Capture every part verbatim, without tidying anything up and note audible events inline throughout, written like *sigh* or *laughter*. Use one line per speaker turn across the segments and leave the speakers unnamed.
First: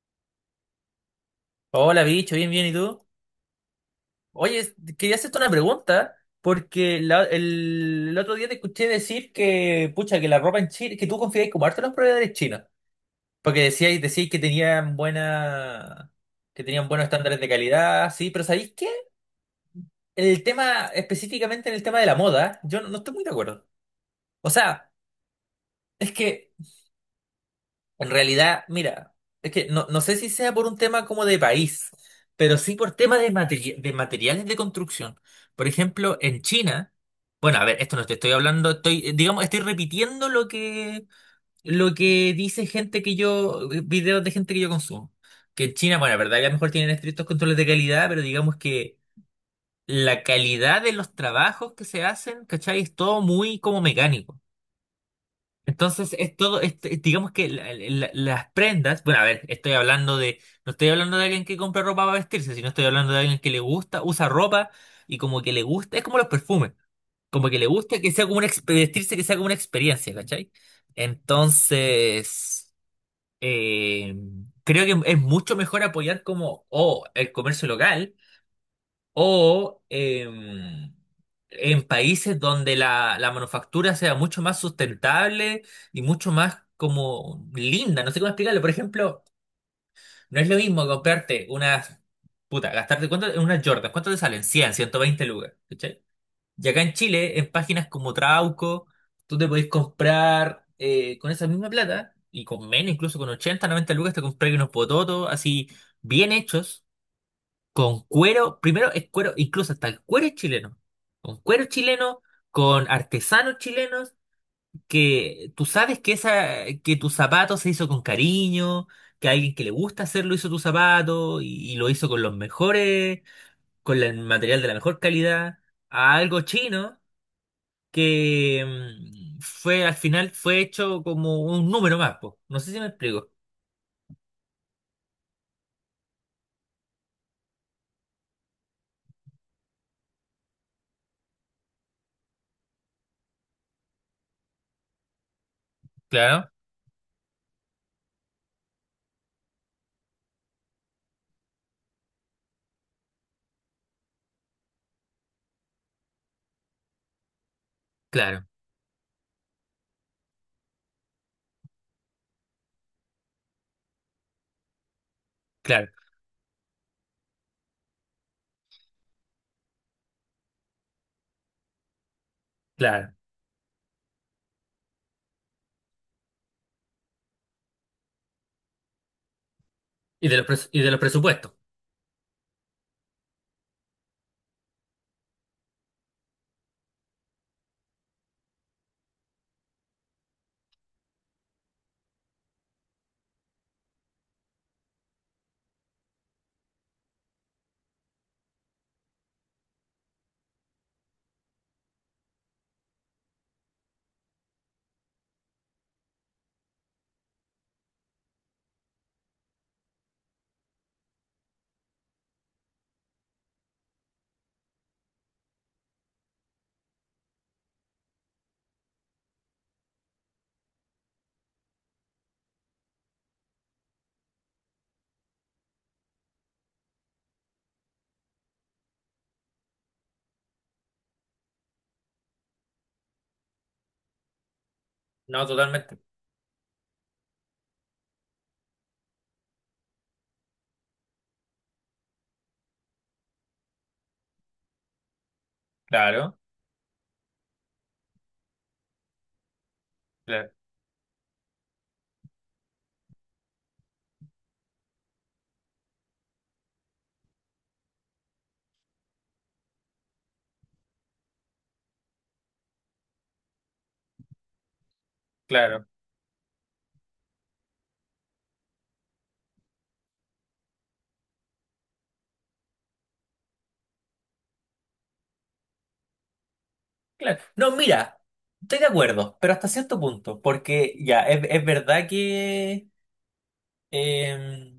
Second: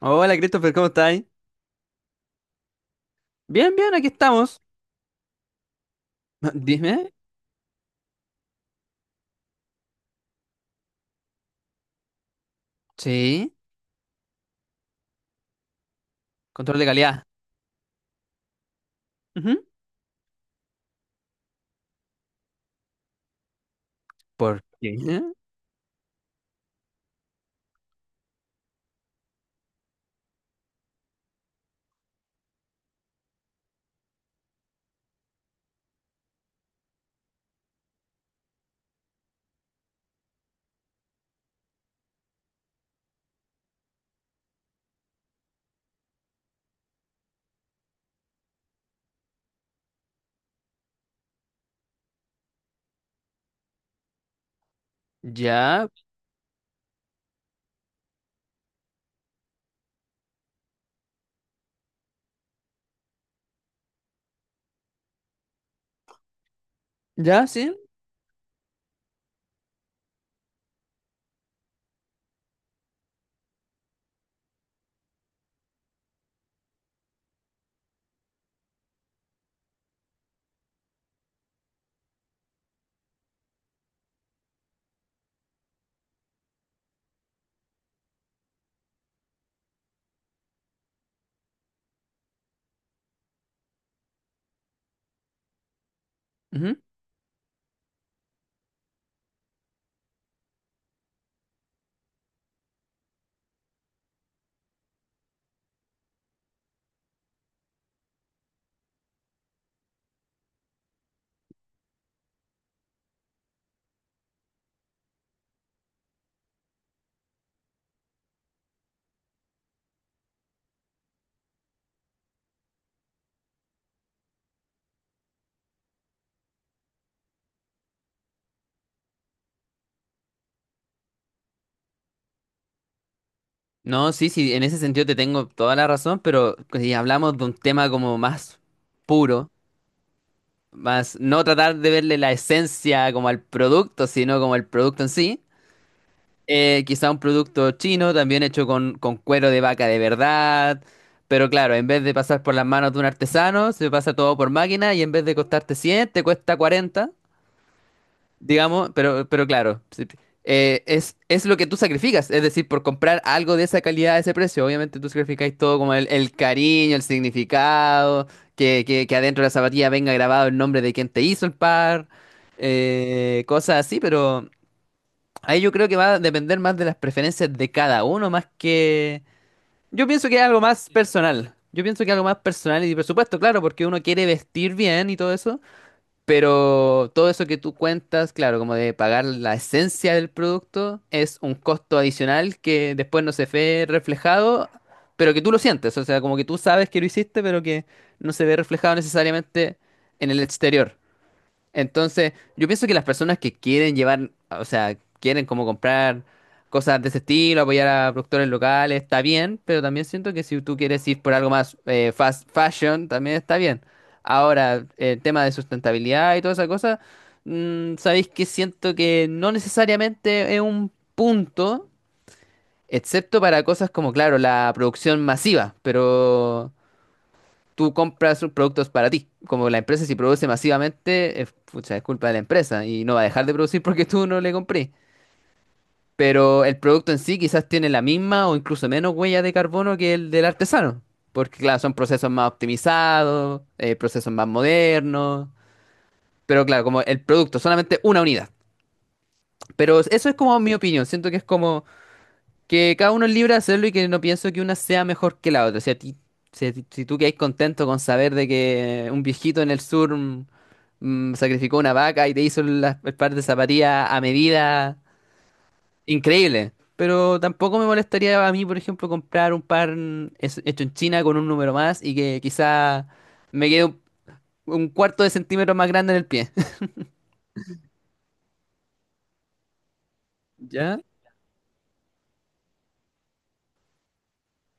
Hola Christopher, ¿cómo estáis?
Hola, bicho, bien, bien, ¿y tú?
Bien, bien, aquí estamos.
Oye, quería hacerte una pregunta,
*laughs*
porque
Dime.
la- el, el otro día te escuché decir que, pucha, que la ropa en Chile, que tú confiabas como harto en los proveedores chinos,
Sí.
porque decías, decías que tenían buena, que
Control de
tenían buenos
calidad.
estándares de calidad, sí, pero ¿sabéis qué?
Ujú.
El tema, específicamente en el tema de la moda, yo no, no estoy muy de acuerdo. O
¿Por
sea,
qué?
es que en realidad, mira, es que no, no sé si sea por un tema como de país, pero sí por tema de, materi- de materiales de construcción. Por ejemplo, en China, bueno, a ver, esto no te estoy hablando, estoy, eh, digamos, estoy repitiendo lo que, lo que dice gente que yo, eh, videos de gente que yo consumo. Que en China, bueno, la verdad que a lo mejor tienen estrictos controles de calidad, pero digamos que la calidad de los trabajos que se hacen, ¿cachai? Es todo muy como mecánico.
Ya,
Entonces, es todo, es- es- digamos que la- la- las prendas, bueno, a ver, estoy hablando de, no estoy hablando de alguien que compra ropa para vestirse, sino estoy hablando de alguien que le gusta, usa ropa y como que le gusta, es como los perfumes,
ya,
como que le
sí.
gusta que sea como una, exp- vestirse que sea como una experiencia, ¿cachai? Entonces, eh, creo que es mucho mejor apoyar como, oh, el comercio local o em, en países donde la, la manufactura sea mucho más sustentable y mucho más como linda, no sé cómo explicarlo. Por ejemplo, no es lo mismo comprarte unas, puta, gastarte cuánto en unas Jordan, ¿cuánto te salen? cien, ciento veinte lucas, ¿cachai? Y
Ujú.
acá en Chile, en páginas como Trauco, tú te podés comprar eh, con esa misma plata y con menos, incluso con ochenta, noventa lucas, te compras unos pototos así bien hechos con cuero, primero es cuero, incluso hasta el cuero es chileno, con cuero chileno, con artesanos chilenos, que tú sabes que, esa, que tu zapato se hizo con cariño, que alguien que le gusta hacerlo hizo tu zapato y, y lo hizo con los mejores, con la- el material de la mejor calidad, a algo chino que mm, fue al final fue hecho como un número más, po. No sé si me explico.
No, sí, sí, en ese sentido te tengo toda la razón, pero si hablamos de un tema como más puro, más no tratar de verle la esencia como al producto, sino como el producto en sí.
Claro,
Eh, quizá un producto chino, también hecho con, con cuero de vaca de verdad. Pero claro, en vez de pasar por las manos de un artesano, se pasa todo por máquina y en vez de costarte cien te cuesta cuarenta,
claro,
digamos. Pero, pero claro, sí, eh, es, es lo que tú sacrificas. Es decir, por comprar algo de esa calidad, a ese precio, obviamente tú sacrificáis todo
claro,
como el, el cariño, el significado, que, que, que adentro de la zapatilla venga grabado el nombre de quien te hizo el par,
claro.
eh, cosas así, pero... Ahí yo creo que va a depender más de las preferencias de cada uno, más que... Yo pienso
Y
que
de
es
los,
algo
pres- y
más
de los presupuestos.
personal. Yo pienso que es algo más personal y por supuesto, claro, porque uno quiere vestir bien y todo eso, pero todo eso que tú cuentas, claro, como de pagar la esencia del producto, es un costo adicional que después no se ve reflejado, pero que tú lo sientes, o sea, como que tú sabes que lo hiciste, pero que no se ve reflejado necesariamente en el exterior. Entonces, yo pienso que las personas que quieren llevar, o sea, quieren como comprar cosas de ese estilo, apoyar a productores locales, está bien, pero también siento que si tú quieres ir por algo más eh, fast fashion, también está bien. Ahora, el tema de sustentabilidad y toda esa cosa, mm, sabéis que siento que no necesariamente es un punto, excepto para cosas como, claro, la producción masiva, pero tú compras sus productos para ti. Como la empresa si produce masivamente, es, pucha, es culpa de la empresa y no va a dejar de producir *laughs* porque tú no le compré.
No, totalmente.
Pero el producto en sí quizás tiene la misma o incluso menos huella de carbono que el del artesano. Porque claro, son procesos más optimizados, eh, procesos más modernos.
Claro.
Pero claro, como el producto, solamente una unidad. Pero eso es
Claro,
como mi opinión. Siento que es como... que cada uno es libre de hacerlo y que no pienso que una sea mejor que la otra. O sea ti, si, a ti- Si tú quedas contento con saber de que un viejito en el sur mm, mm, sacrificó una vaca y te hizo las el par de zapatillas a medida,
claro.
increíble. Pero tampoco me molestaría a mí, por ejemplo, comprar un par mm, es- hecho en China con un número más y que quizá me quede un, un cuarto de centímetro más grande en el pie. *laughs*
Claro. No, mira, estoy de acuerdo, pero hasta cierto punto, porque
¿Ya?
ya, es, es verdad que, eh,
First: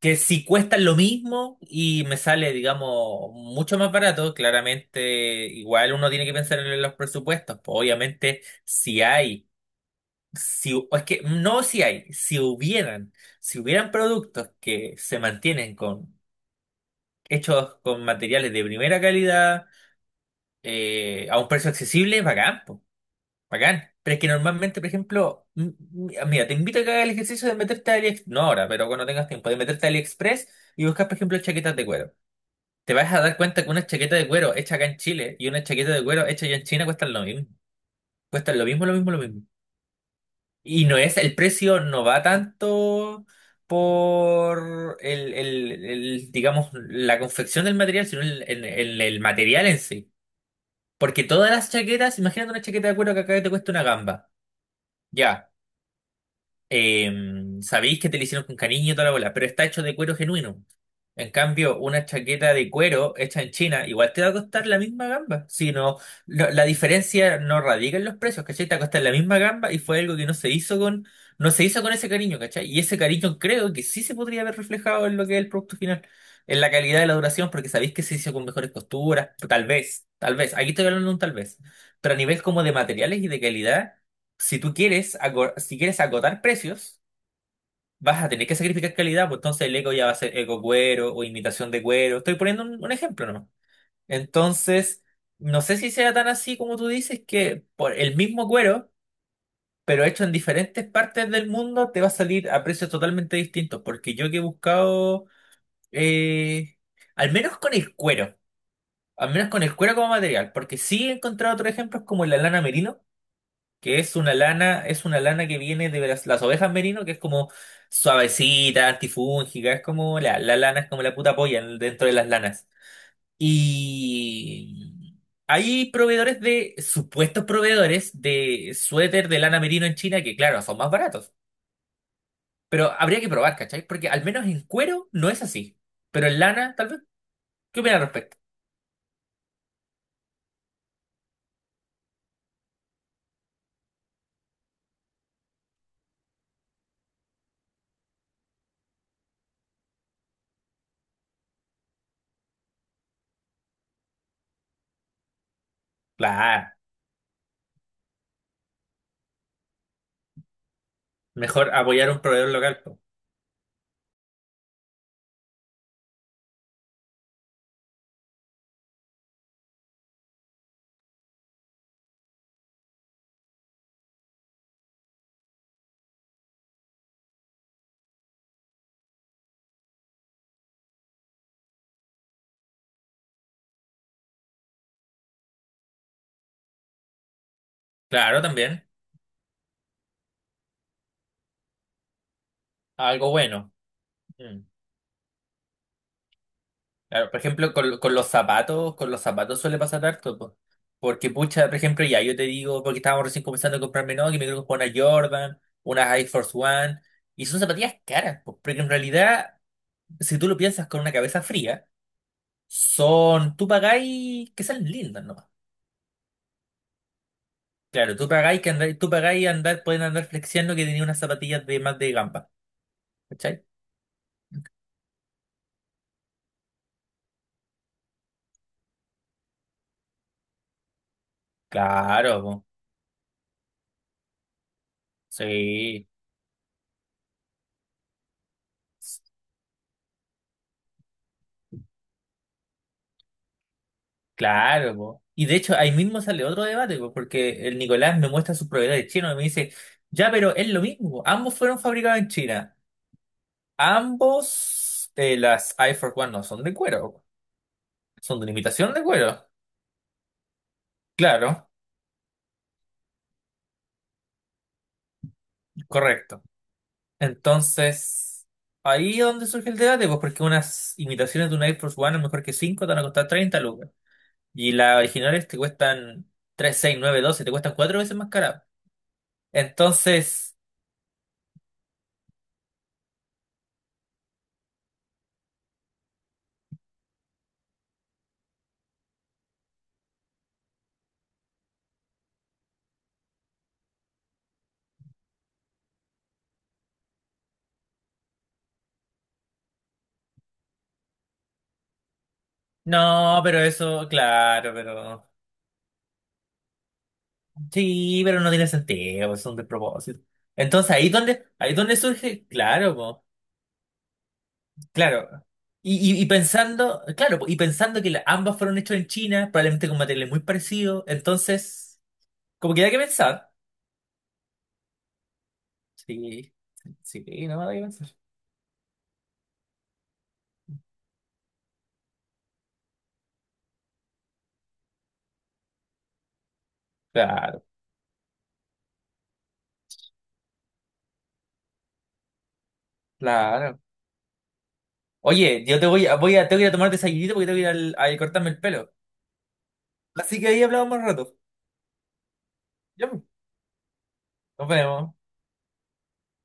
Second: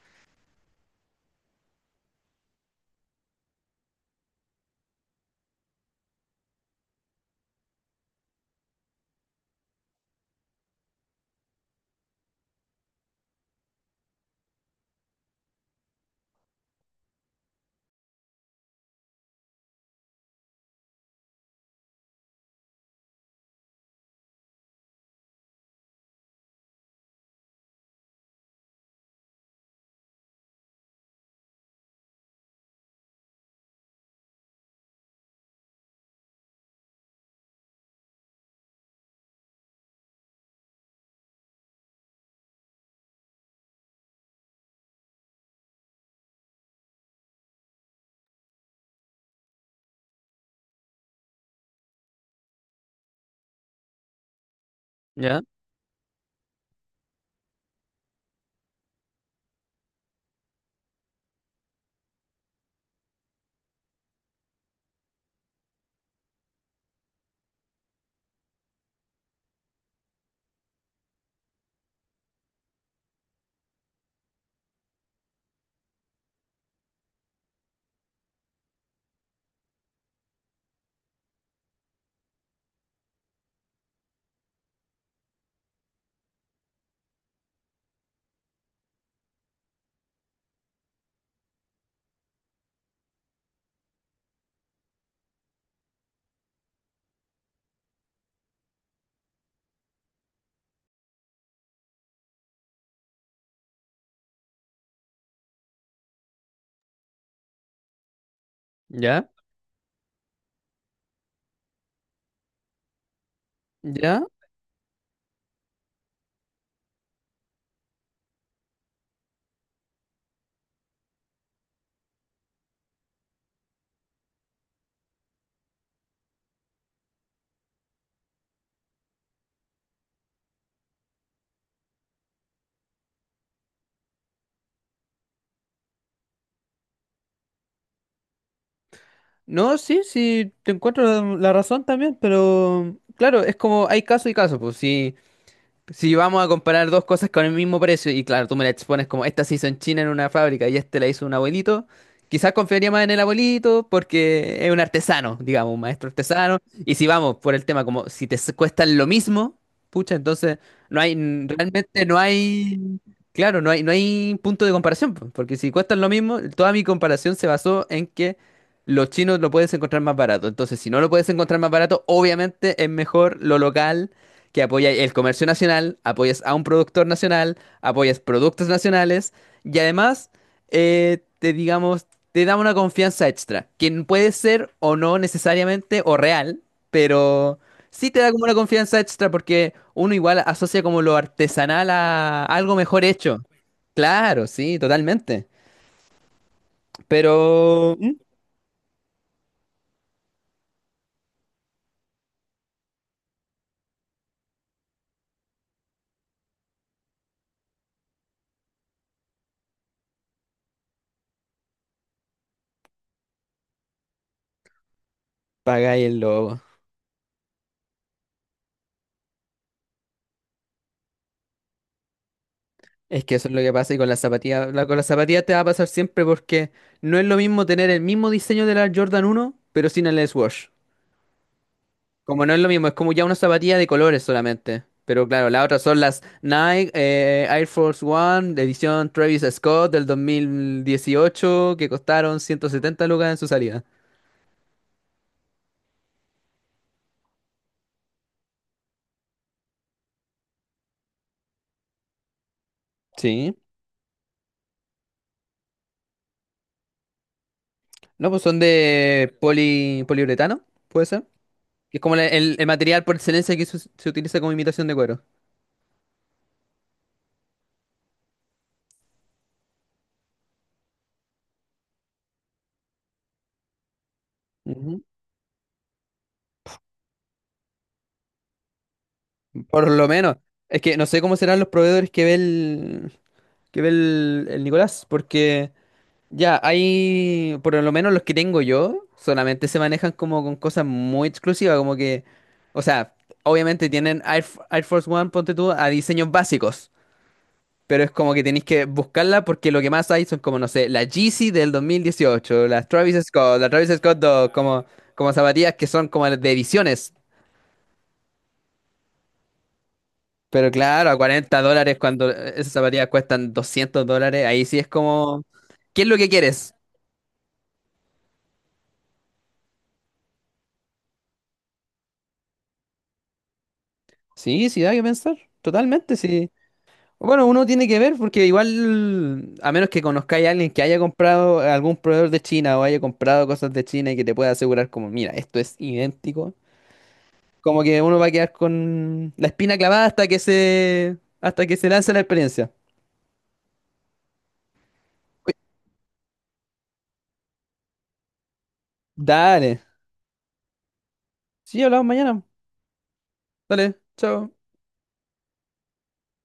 que si cuesta lo mismo y me sale, digamos, mucho más barato, claramente igual uno tiene que pensar en los presupuestos. Pues, obviamente, si hay, si, es que no si hay, si hubieran, si hubieran productos que se mantienen con hechos con materiales de primera calidad eh, a un precio accesible, bacán, pues. Bacán. Pero es que normalmente, por ejemplo, m- m- ah, mira, te invito a que hagas el ejercicio de meterte a AliExpress, no ahora, pero cuando tengas tiempo, de meterte a AliExpress y buscar, por ejemplo, chaquetas de cuero. Te vas a dar cuenta que una chaqueta de cuero hecha acá en Chile y una chaqueta de cuero hecha allá en China cuestan lo mismo. Cuestan lo mismo, lo mismo, lo mismo. Y no es, el precio no va tanto por el, el- el, digamos, la confección del material, sino el, el el- el material en sí. Porque todas las chaquetas, imagínate una chaqueta de cuero que acá te cuesta una gamba.
¿Ya?
Ya. em, sabéis que te lo hicieron con cariño y toda la bola, pero está hecho de cuero genuino. En cambio, una chaqueta de cuero hecha en China igual te va a costar la misma gamba. Si no, lo- la diferencia no radica en los precios, ¿cachai? Te va a costar la misma gamba y fue algo que no se hizo con, no se hizo con ese cariño, ¿cachai? Y ese cariño creo que sí se podría haber reflejado en lo que es el producto final, en la calidad de la duración, porque sabéis que se hizo con mejores costuras, tal vez, tal vez, aquí estoy hablando de un tal vez, pero a nivel como de materiales y de calidad si tú quieres, ago- si quieres agotar precios, vas a tener que sacrificar calidad, pues entonces el eco ya va a ser eco cuero o imitación de cuero. Estoy poniendo un, un ejemplo nomás. Entonces, no sé si sea tan así como tú dices, que por el mismo cuero, pero hecho en diferentes partes del mundo, te va a salir a precios totalmente distintos. Porque yo que he buscado, eh, al menos con el cuero,
¿Ya?
al menos con el cuero como material, porque sí he encontrado otros ejemplos como la lana merino que es
¿Ya?
una lana, es una lana que viene de las, las ovejas merino, que es como suavecita, antifúngica, es como la, la lana, es como la puta polla en- dentro de las lanas. Y hay proveedores de, supuestos proveedores de suéter de lana merino en China que, claro, son más baratos. Pero habría que probar, ¿cachai? Porque al menos en cuero no es así. Pero en lana, tal vez. ¿Qué opinas al respecto?
No, sí, sí, te encuentro la la razón también, pero claro, es como hay caso y caso, pues si si vamos a comparar dos cosas con el mismo precio, y claro, tú me la expones como esta se hizo en China en una fábrica y este la hizo un abuelito, quizás confiaría más en el abuelito porque es un artesano, digamos, un maestro artesano.
Claro,
Y si vamos por el tema, como si te s- cuestan lo mismo, pucha, entonces no hay, n-
mejor
realmente
apoyar a
no
un proveedor local, po.
hay, claro, no hay, no hay punto de comparación, po, porque si cuestan lo mismo, toda mi comparación se basó en que los chinos lo puedes encontrar más barato. Entonces, si no lo puedes encontrar más barato, obviamente es mejor lo local que apoya el comercio nacional, apoyas a un productor nacional, apoyas productos nacionales y además eh, te digamos, te da una confianza extra, que puede ser o no necesariamente o real, pero sí te da
Claro,
como una
también.
confianza extra porque uno igual asocia como lo artesanal a algo mejor
Algo
hecho.
bueno.
Claro,
Mm.
sí, totalmente.
Claro, por ejemplo,
Pero
con,
¿mm?
con los zapatos, con los zapatos suele pasar harto, po. Porque, pucha, por ejemplo, ya yo te digo, porque estábamos recién comenzando a comprarme, no, que me quiero comprar una Jordan, una Air Force One, y son zapatillas caras, po, porque en realidad, si tú lo piensas con una cabeza fría, son, tú pagáis que salen lindas, no.
Pagáis el logo.
Claro, tú pagáis que andar, tú pagáis andar, pueden andar flexiando que tenía unas zapatillas de más de gamba,
Es que eso es lo
¿cachai?
que pasa y con las zapatillas, la- con las zapatillas te va a pasar siempre porque no es lo mismo tener el mismo diseño de la Jordan uno, pero sin el S-Wash.
Claro,
Como no es
po,
lo mismo, es como ya una zapatilla de colores solamente. Pero claro, las otras son
sí.
las Nike, eh, Air Force One, de edición Travis Scott del dos mil dieciocho, que costaron ciento setenta lucas en su salida.
Claro, po. Y de hecho ahí mismo sale otro debate, po, porque el Nicolás me muestra sus propiedades chinas y me dice, ya, pero es lo mismo, ambos fueron fabricados en China,
Sí.
ambos, eh, las Air Force One no son de cuero, po.
No,
Son
pues
de una
son
imitación de
de
cuero,
poli, poliuretano, puede ser.
claro,
Que es como la- el, el material por excelencia que se se utiliza como imitación de cuero.
correcto. Entonces, ahí es donde surge el debate, pues porque unas imitaciones de una Air Force One, a lo mejor que cinco te van a costar treinta lucas, y las originales te cuestan tres, seis, nueve, doce, te cuestan cuatro veces más cara.
Por lo menos.
Entonces...
Es que no sé cómo serán los proveedores que ve el, que ve el, el Nicolás, porque ya hay, por lo menos los que tengo yo, solamente se manejan como con cosas muy exclusivas, como que, o sea, obviamente tienen Air, F- Air Force One, ponte tú, a diseños básicos, pero es como que tenéis que buscarla porque lo que más hay son como, no sé, la Yeezy del dos mil dieciocho, las Travis
No, pero
Scott, la Travis
eso,
Scott dos,
claro,
como,
pero
como zapatillas que son como de ediciones.
sí, pero no tiene sentido, es un despropósito.
Pero
Entonces
claro,
ahí
a
donde,
cuarenta
ahí donde
dólares cuando
surge,
eh, esas
claro,
zapatillas
po,
cuestan doscientos dólares, ahí sí es como,
claro.
¿qué es
Y,
lo
y, y
que quieres?
pensando, claro, po, y pensando que la- ambas fueron hechas en China, probablemente con materiales muy parecidos, entonces, como que da que pensar.
Sí, sí, da que pensar, totalmente, sí.
Sí,
Bueno,
sí, no
uno
me da que
tiene que
pensar.
ver porque igual, a menos que conozcáis a alguien que haya comprado eh, algún proveedor de China o haya comprado cosas de China y que te pueda asegurar como, mira, esto es idéntico,
Claro,
como que uno va a quedar con la espina clavada hasta que se, hasta que se lance la experiencia.
claro. Oye, yo te voy a, voy a, tengo que ir a tomar desayunito porque tengo que ir al, a cortarme el pelo.
Dale.
Así que ahí hablamos más rato.
Sí, hablamos mañana.
Ya, pues,
Dale, chao.
nos vemos.